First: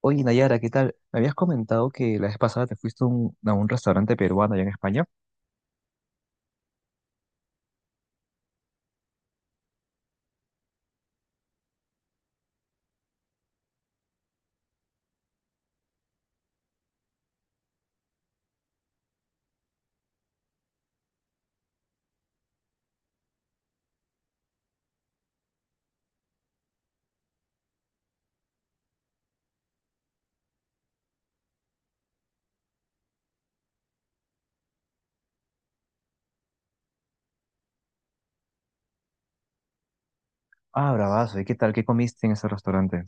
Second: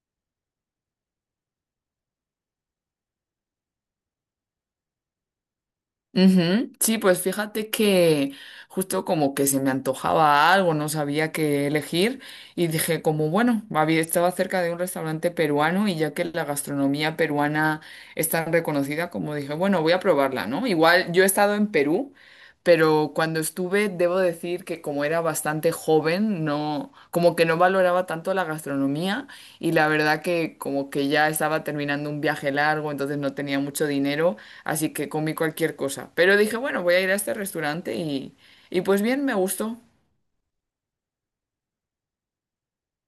Oye, Nayara, ¿qué tal? Me habías comentado que la vez pasada te fuiste a a un restaurante peruano allá en España. Ujú. Sí, pues fíjate que justo como que se me antojaba algo, no sabía qué elegir y dije como bueno, había, estaba cerca de un restaurante peruano y ya que la gastronomía peruana es tan reconocida, como dije, bueno, voy a probarla, ¿no? Igual yo he estado en Perú, pero cuando estuve, debo decir que como era bastante joven, no, como que no valoraba tanto la gastronomía y la verdad que como que ya estaba terminando un viaje largo, entonces no tenía mucho dinero. Así que comí cualquier cosa. Pero dije, bueno, voy a ir a este restaurante y pues bien, me gustó. Ah, bravazo. ¿Y qué tal? ¿Qué comiste en ese restaurante?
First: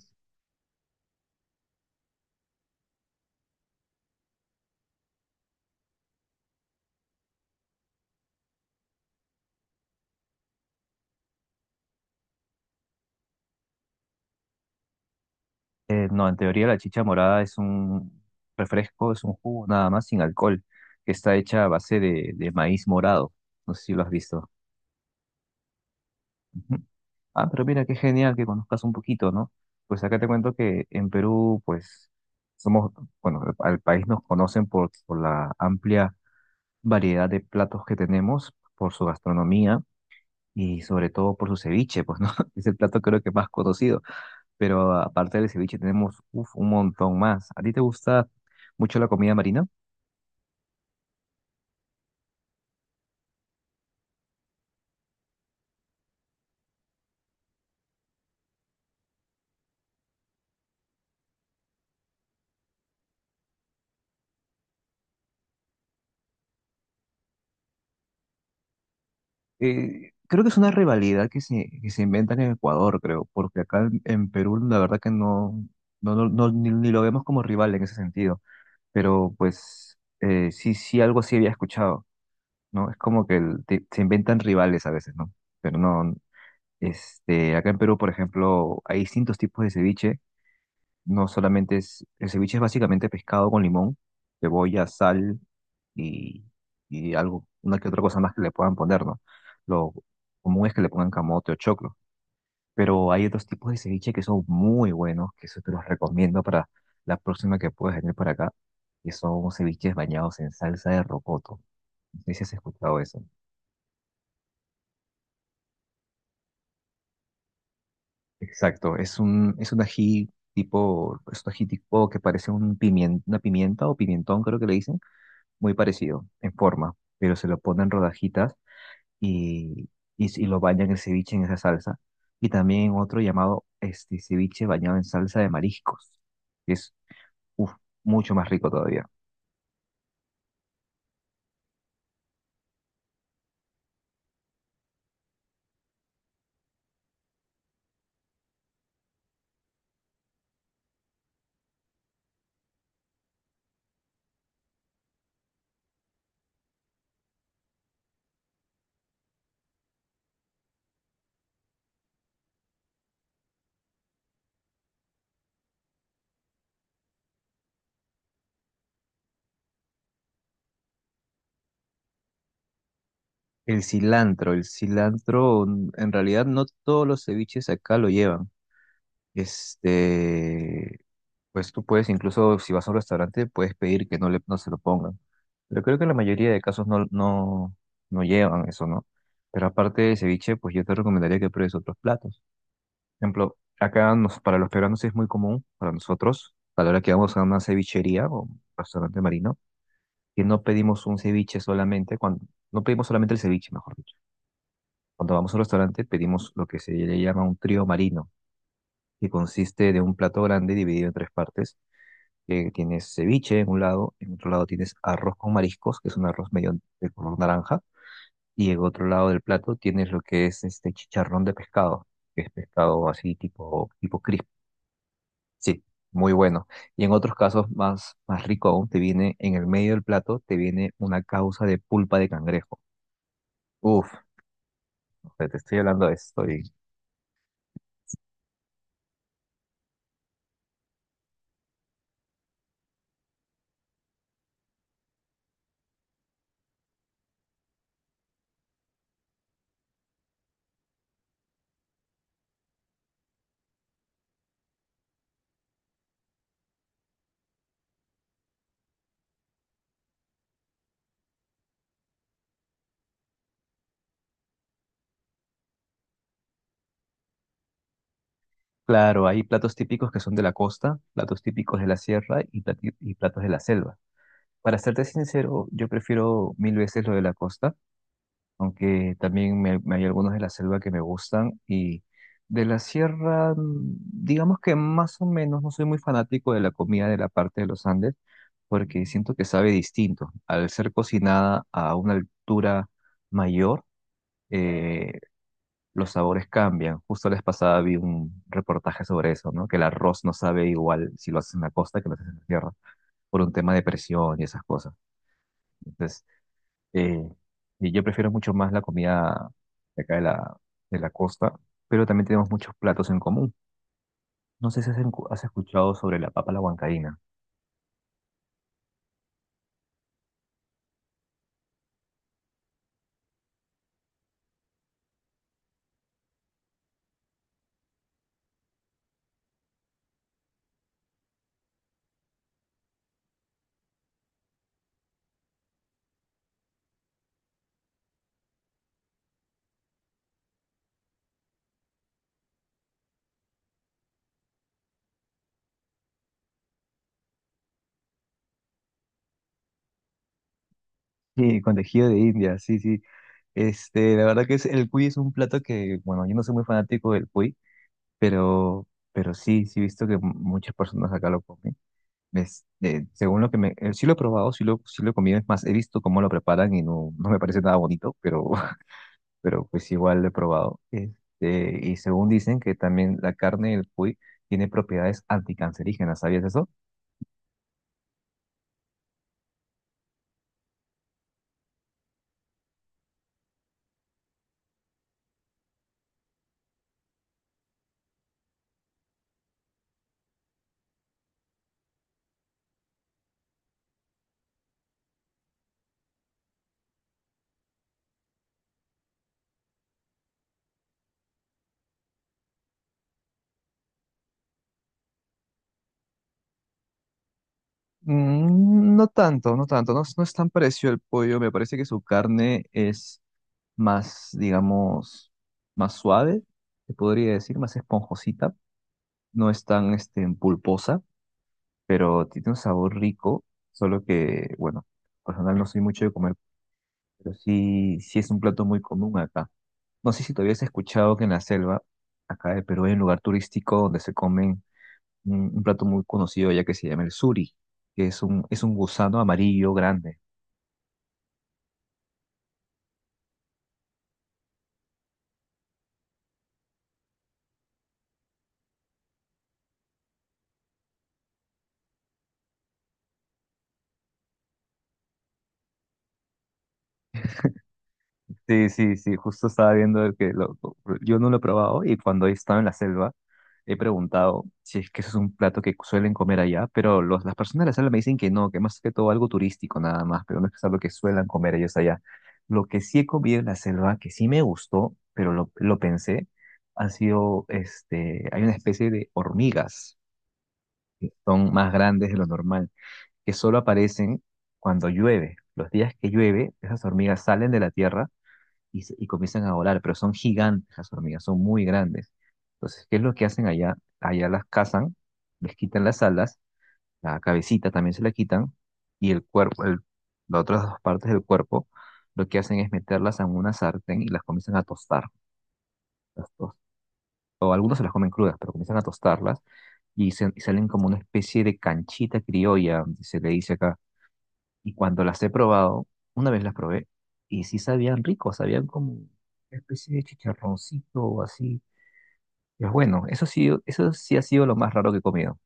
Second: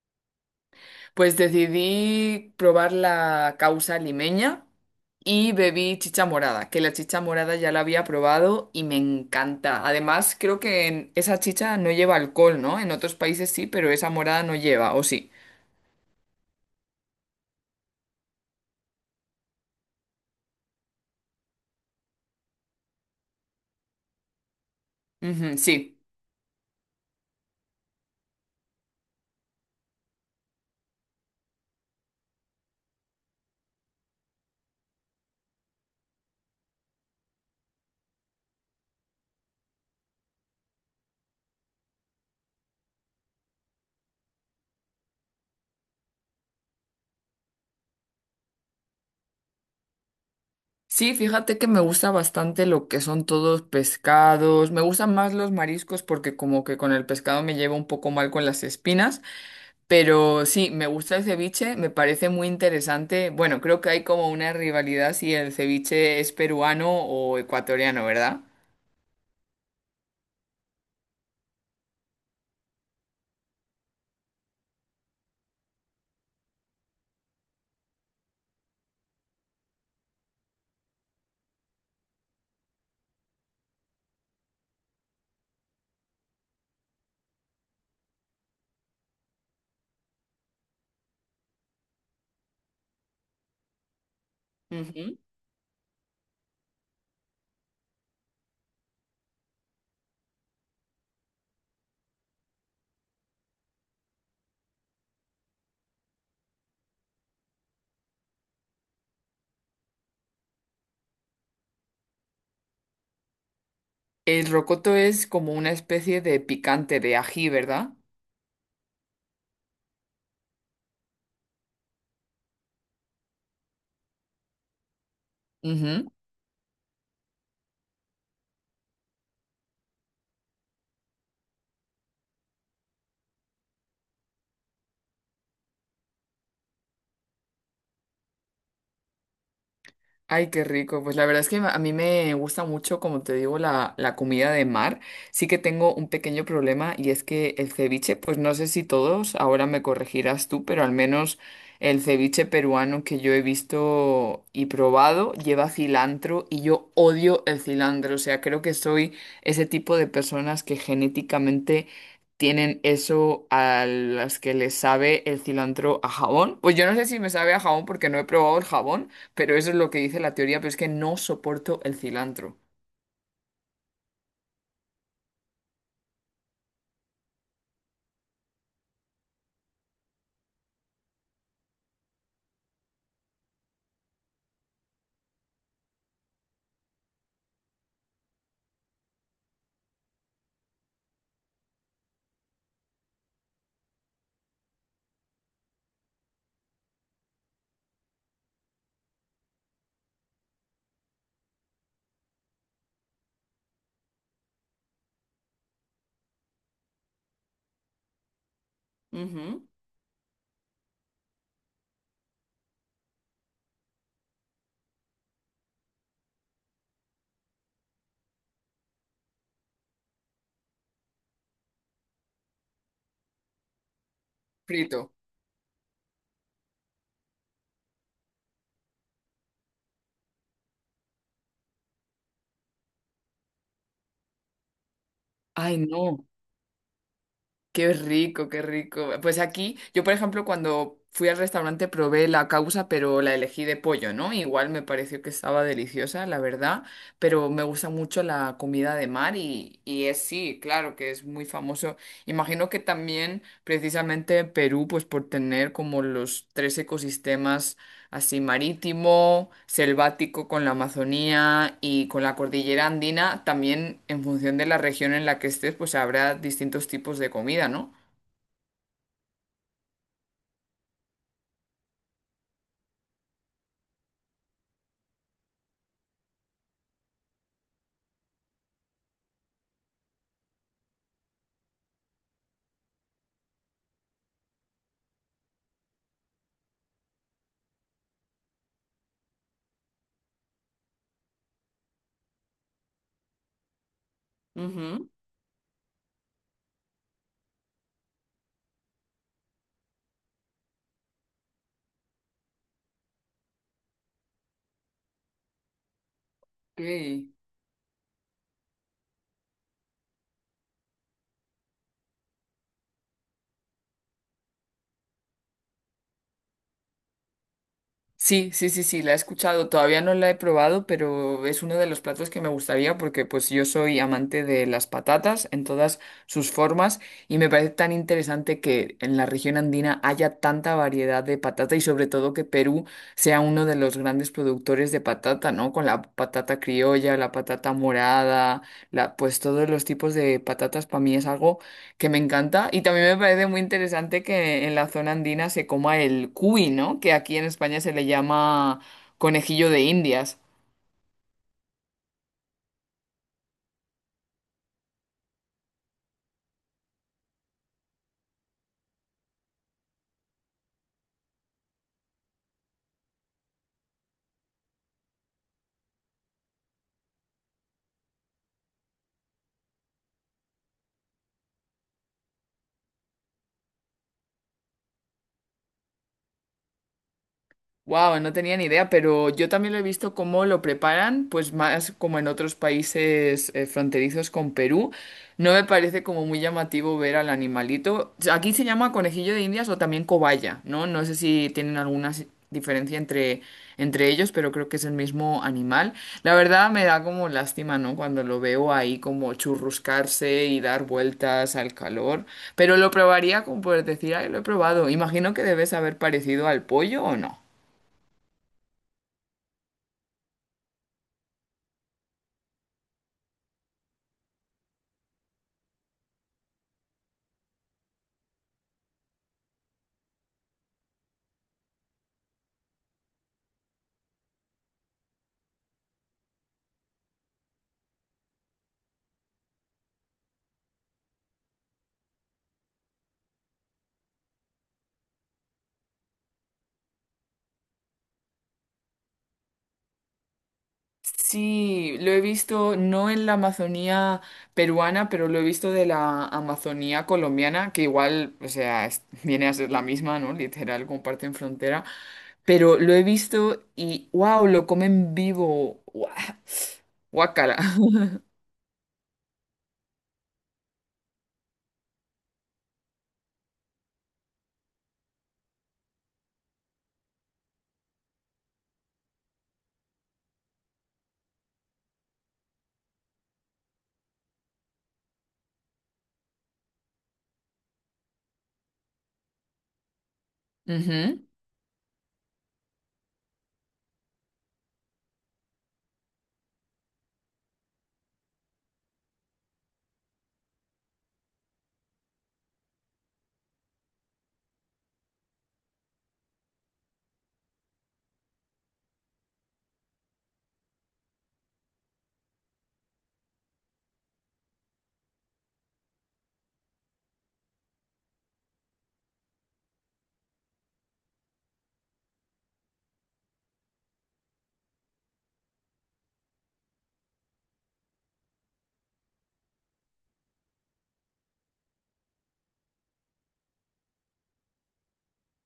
Pues decidí probar la causa limeña y bebí chicha morada, que la chicha morada ya la había probado y me encanta. Además, creo que esa chicha no lleva alcohol, ¿no? En otros países sí, pero esa morada no lleva, ¿o sí? No, en teoría la chicha morada es un refresco, es un jugo nada más sin alcohol, que está hecha a base de maíz morado. No sé si lo has visto. Ujú, sí. Ujú. Ah, pero mira, qué genial que conozcas un poquito, ¿no? Pues acá te cuento que en Perú, pues, somos, bueno, al país nos conocen por la amplia variedad de platos que tenemos, por su gastronomía y sobre todo por su ceviche, pues, ¿no? Es el plato creo que más conocido, pero aparte del ceviche tenemos uf, un montón más. ¿A ti te gusta mucho la comida marina? Sí, fíjate que me gusta bastante lo que son todos pescados. Me gustan más los mariscos porque como que con el pescado me llevo un poco mal con las espinas. Pero sí, me gusta el ceviche, me parece muy interesante. Bueno, creo que hay como una rivalidad si el ceviche es peruano o ecuatoriano, ¿verdad? Creo que es una rivalidad que se inventan en Ecuador, creo, porque acá en Perú la verdad que ni, ni lo vemos como rival en ese sentido, pero pues sí, sí, algo sí había escuchado, ¿no? Es como que se inventan rivales a veces, ¿no? Pero no, este, acá en Perú, por ejemplo, hay distintos tipos de ceviche. No solamente es, el ceviche es básicamente pescado con limón, cebolla, Ujú. sal y, y algo, una que otra cosa más que le puedan poner, ¿no? Lo común es que le pongan camote o choclo, pero hay otros tipos de ceviche que son muy buenos, que eso te los recomiendo para la próxima que puedas venir para acá, que son ceviches bañados en salsa de rocoto. No sé si has escuchado eso. El rocoto es como una especie de picante de ají, ¿verdad? Exacto, es un ají tipo, es un ají tipo que parece un una pimienta o pimentón, creo que le dicen, muy Ujú. parecido en forma, pero se lo ponen rodajitas y, y lo bañan el ceviche en esa salsa. Y también otro llamado este ceviche bañado en salsa de mariscos, que es uf, mucho más rico todavía. Ay, qué rico. Pues la verdad es que a mí me gusta mucho, como te digo, la comida de mar. Sí que tengo un pequeño problema y es que el ceviche, pues no sé si todos, ahora me corregirás tú, pero al menos el ceviche peruano que yo he visto y probado lleva cilantro y yo odio el cilantro. O sea, creo que soy ese tipo de personas que genéticamente tienen eso a las que les sabe el cilantro a jabón. Pues yo no sé si me sabe a jabón porque no he probado el jabón. Pero eso es lo que dice la teoría, pero es que no soporto el cilantro. El cilantro, en realidad no todos los ceviches acá lo llevan. Este, pues tú puedes, incluso si vas a un restaurante, puedes pedir que no se lo pongan. Pero creo que en la mayoría de casos no llevan eso, ¿no? Pero aparte de ceviche, pues yo te recomendaría que pruebes otros platos. Por ejemplo, para los peruanos es muy común, para nosotros, a la hora que vamos a una cevichería o un restaurante marino, que no pedimos un ceviche solamente, cuando, no pedimos solamente el ceviche, mejor dicho. Cuando vamos a un restaurante pedimos lo que se le llama un trío marino, que Ujú. consiste de un plato grande dividido en tres partes, que tienes ceviche en un lado, en otro lado tienes arroz con mariscos, que es un arroz medio de color naranja, y en otro lado del plato tienes lo que es este chicharrón de pescado, que es pescado así tipo, tipo crisp. Frito. Sí, muy bueno. Y en otros casos más, más rico aún, te viene en el medio del plato, te viene una causa de pulpa de cangrejo. Uf, o sea, te Ay, estoy hablando de no, esto. Y... qué rico, qué rico. Pues aquí, yo por ejemplo, cuando fui al restaurante probé la causa, pero la elegí de pollo, ¿no? Igual me pareció que estaba deliciosa, la verdad, pero me gusta mucho la comida de mar y es sí, claro que es muy famoso. Imagino que también precisamente Perú, pues por tener como los tres ecosistemas así marítimo, selvático con la Amazonía y con la cordillera andina, también en función de la región en la que estés, pues habrá distintos tipos de comida, ¿no? Claro, hay platos típicos que son de la costa, platos típicos de la sierra y y platos de la selva. Para serte sincero, yo prefiero mil veces lo de la costa, aunque también me hay algunos de la selva que me gustan, y de la sierra, mm, digamos que más o menos no soy muy fanático de la comida de la parte de los Andes porque siento que sabe distinto. Al ser cocinada a una altura mayor, Ujú, eh, los sabores cambian. Justo la vez pasada vi un reportaje sobre eso, ¿no? Que el arroz no sabe igual si lo haces en la costa que lo haces en la sierra por un tema de presión y esas cosas. Entonces, ok. eh, y yo prefiero mucho más la comida de acá de la costa, pero también tenemos muchos platos en común. No sé si has escuchado sobre la papa a la huancaína. Sí, sí, sí, sí, la he escuchado, todavía no la he probado, pero es uno de los platos que me gustaría porque pues yo soy amante de las patatas en todas sus formas y me parece tan interesante que en la región andina haya tanta variedad de patata y sobre todo que Perú sea uno de los grandes productores de patata, ¿no? Con la patata criolla, la patata morada, la pues todos los tipos de patatas para mí es algo que me encanta. Y también me parece muy interesante que en la zona andina se coma el cuy, ¿no? Que aquí en España se le llama conejillo de Indias. Sí, con tejido de India, sí, sí. Este, la verdad que es, el cuy es un plato que, bueno, yo no soy muy fanático del cuy, pero sí, sí he visto que muchas personas acá lo comen. Es- según lo que me, Sí lo he probado, sí lo he comido, es más, he visto cómo lo preparan y no, no me parece nada bonito, pero pues igual lo he probado. Este, y según dicen que también la carne del cuy tiene propiedades anticancerígenas, ¿sabías eso? Wow, no tenía ni idea, pero yo también lo he visto cómo lo preparan, pues más como en otros países fronterizos con Perú. No me parece como muy llamativo ver al animalito. O sea, aquí se llama conejillo de Indias o también cobaya, ¿no? No sé si tienen alguna diferencia entre, entre ellos, pero creo que es el mismo animal. La verdad me da como lástima, ¿no? Cuando lo veo ahí como churruscarse y dar vueltas al calor, pero lo probaría como por decir, ay, lo he probado. Imagino que debes haber parecido al pollo o no. Mm, no tanto, no tanto, no, no es tan parecido al pollo, me parece que su carne es más, digamos, más suave, se podría decir, más esponjosita, no es tan este, pulposa, pero tiene un sabor rico, solo que, bueno, personal no soy mucho de comer, pero sí, sí es un plato muy común acá. No sé si todavía habías escuchado que en la selva, acá de Perú, hay un lugar turístico donde se comen un plato muy conocido ya que se llama el suri, que es es un gusano amarillo grande. Sí, lo he visto no en la Amazonía peruana, pero lo he visto de la Amazonía colombiana, que igual, o sea, viene a ser la misma, ¿no? Literal, comparten frontera. Pero lo he visto y, wow, lo comen vivo. Guau, guácala. Sí, sí, sí, justo estaba viendo el yo no lo he probado, y cuando he estado en la selva he preguntado si es que eso es un plato que suelen comer allá, pero las personas de la selva me dicen que no, que más que todo algo turístico nada más, pero no es que es algo que suelan comer ellos allá. Lo que sí he comido en la selva, que sí me gustó, pero lo pensé, ha sido, este, hay una especie de hormigas que Ujú. son más grandes de lo normal, que solo aparecen cuando llueve. Los días que llueve, esas hormigas salen de la tierra y, y comienzan a volar, pero son gigantes las hormigas, son muy grandes. Entonces, ¿qué es lo que hacen allá? Allá las cazan, les quitan las alas, la cabecita también se la quitan, y el cuerpo, las otras dos partes del cuerpo, lo que hacen es meterlas en una sartén y las comienzan a tostar. Las tos- o algunos se las comen crudas, pero comienzan a tostarlas y, y salen como una especie de canchita criolla, se le dice acá, y cuando las he probado, una vez las probé, y sí sabían rico, sabían como una especie de chicharroncito o así. Y es bueno, eso sí ha sido lo más raro que he comido.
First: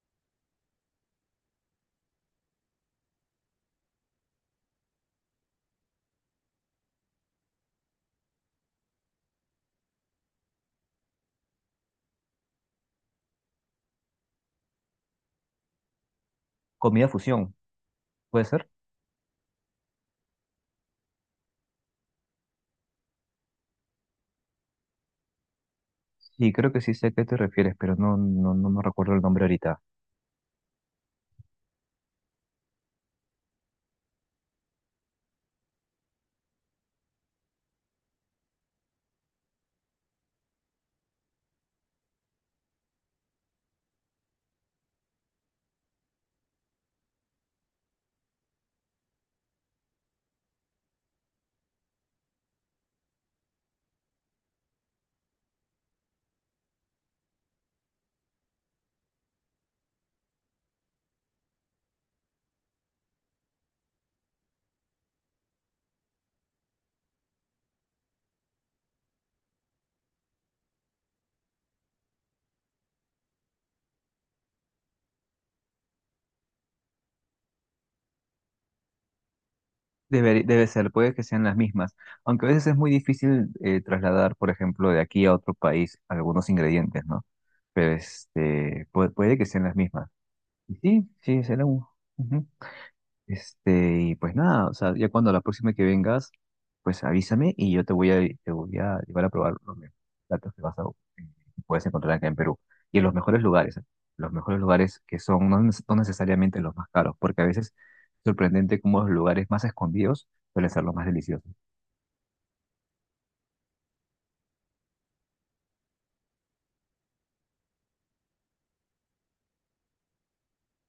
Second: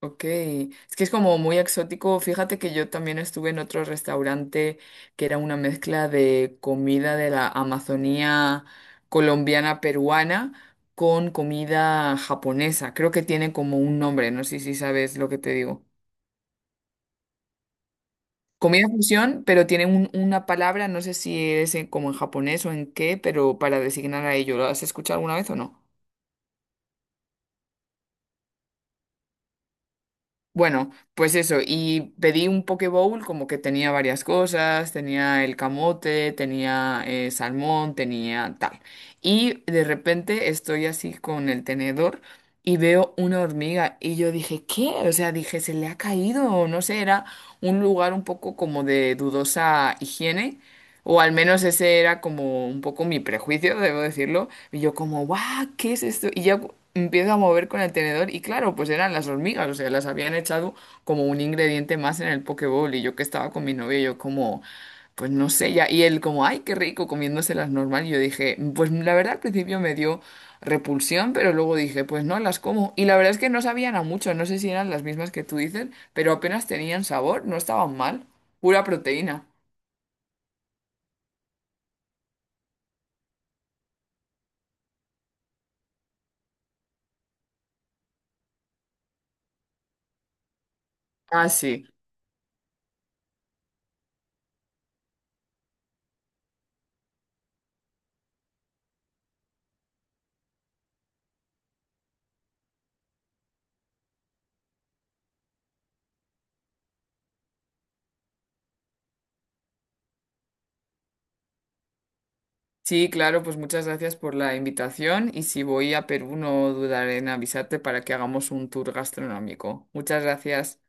Ok, es que es como muy exótico. Fíjate que yo también estuve en otro restaurante que era una mezcla de comida de la Amazonía colombiana peruana con comida japonesa. Creo que tiene como un nombre, no sé si sabes lo que te digo. Comida fusión, ¿puede ser? Comida fusión, pero tiene una palabra, no sé si es como en japonés o en qué, pero para designar a ello. ¿Lo has escuchado alguna vez o no? Sí, creo que sí sé a qué te refieres, pero no me recuerdo el nombre ahorita. Bueno, pues eso, y pedí un poke bowl como que tenía varias cosas, tenía el camote, tenía salmón, tenía tal. Y de repente estoy así con el tenedor y veo una hormiga y yo dije, ¿qué? O sea, dije, se le ha caído, o no sé, era un lugar un poco como de dudosa higiene. O al menos ese era como un poco mi prejuicio, debo decirlo. Y yo como, guau, ¿qué es esto? Y ya empiezo a mover con el tenedor y claro, pues eran las hormigas, o sea, las habían echado como un ingrediente más en el poke bowl. Y yo que estaba con mi novio, yo como, pues no sé, ya. Y él como, ay, qué rico, comiéndoselas normal. Y yo dije, pues la verdad al principio me dio repulsión, pero luego dije, pues no, las como. Y la verdad es que no sabían a mucho, no sé si eran las mismas que tú dices, pero apenas tenían sabor, no estaban mal, pura proteína. Debe, debe ser, puede que sean las mismas, aunque a veces es muy difícil trasladar, por ejemplo, de aquí a otro país algunos ingredientes, ¿no? Pero este, puede, puede que sean las mismas. Y sí, sí, Ah, será un... sí. ujú. Este, y pues nada, o sea, ya cuando la próxima que vengas, pues avísame y yo te voy te voy a llevar a probar los mejores platos que que puedes encontrar acá en Perú. Y en los mejores lugares, ¿eh? Los mejores lugares que son no, no necesariamente los más caros, porque a veces es sorprendente cómo los lugares más escondidos suelen ser los más deliciosos. Sí, claro, pues muchas gracias por la invitación y si voy a Perú no dudaré en avisarte para que hagamos un tour gastronómico. Muchas gracias.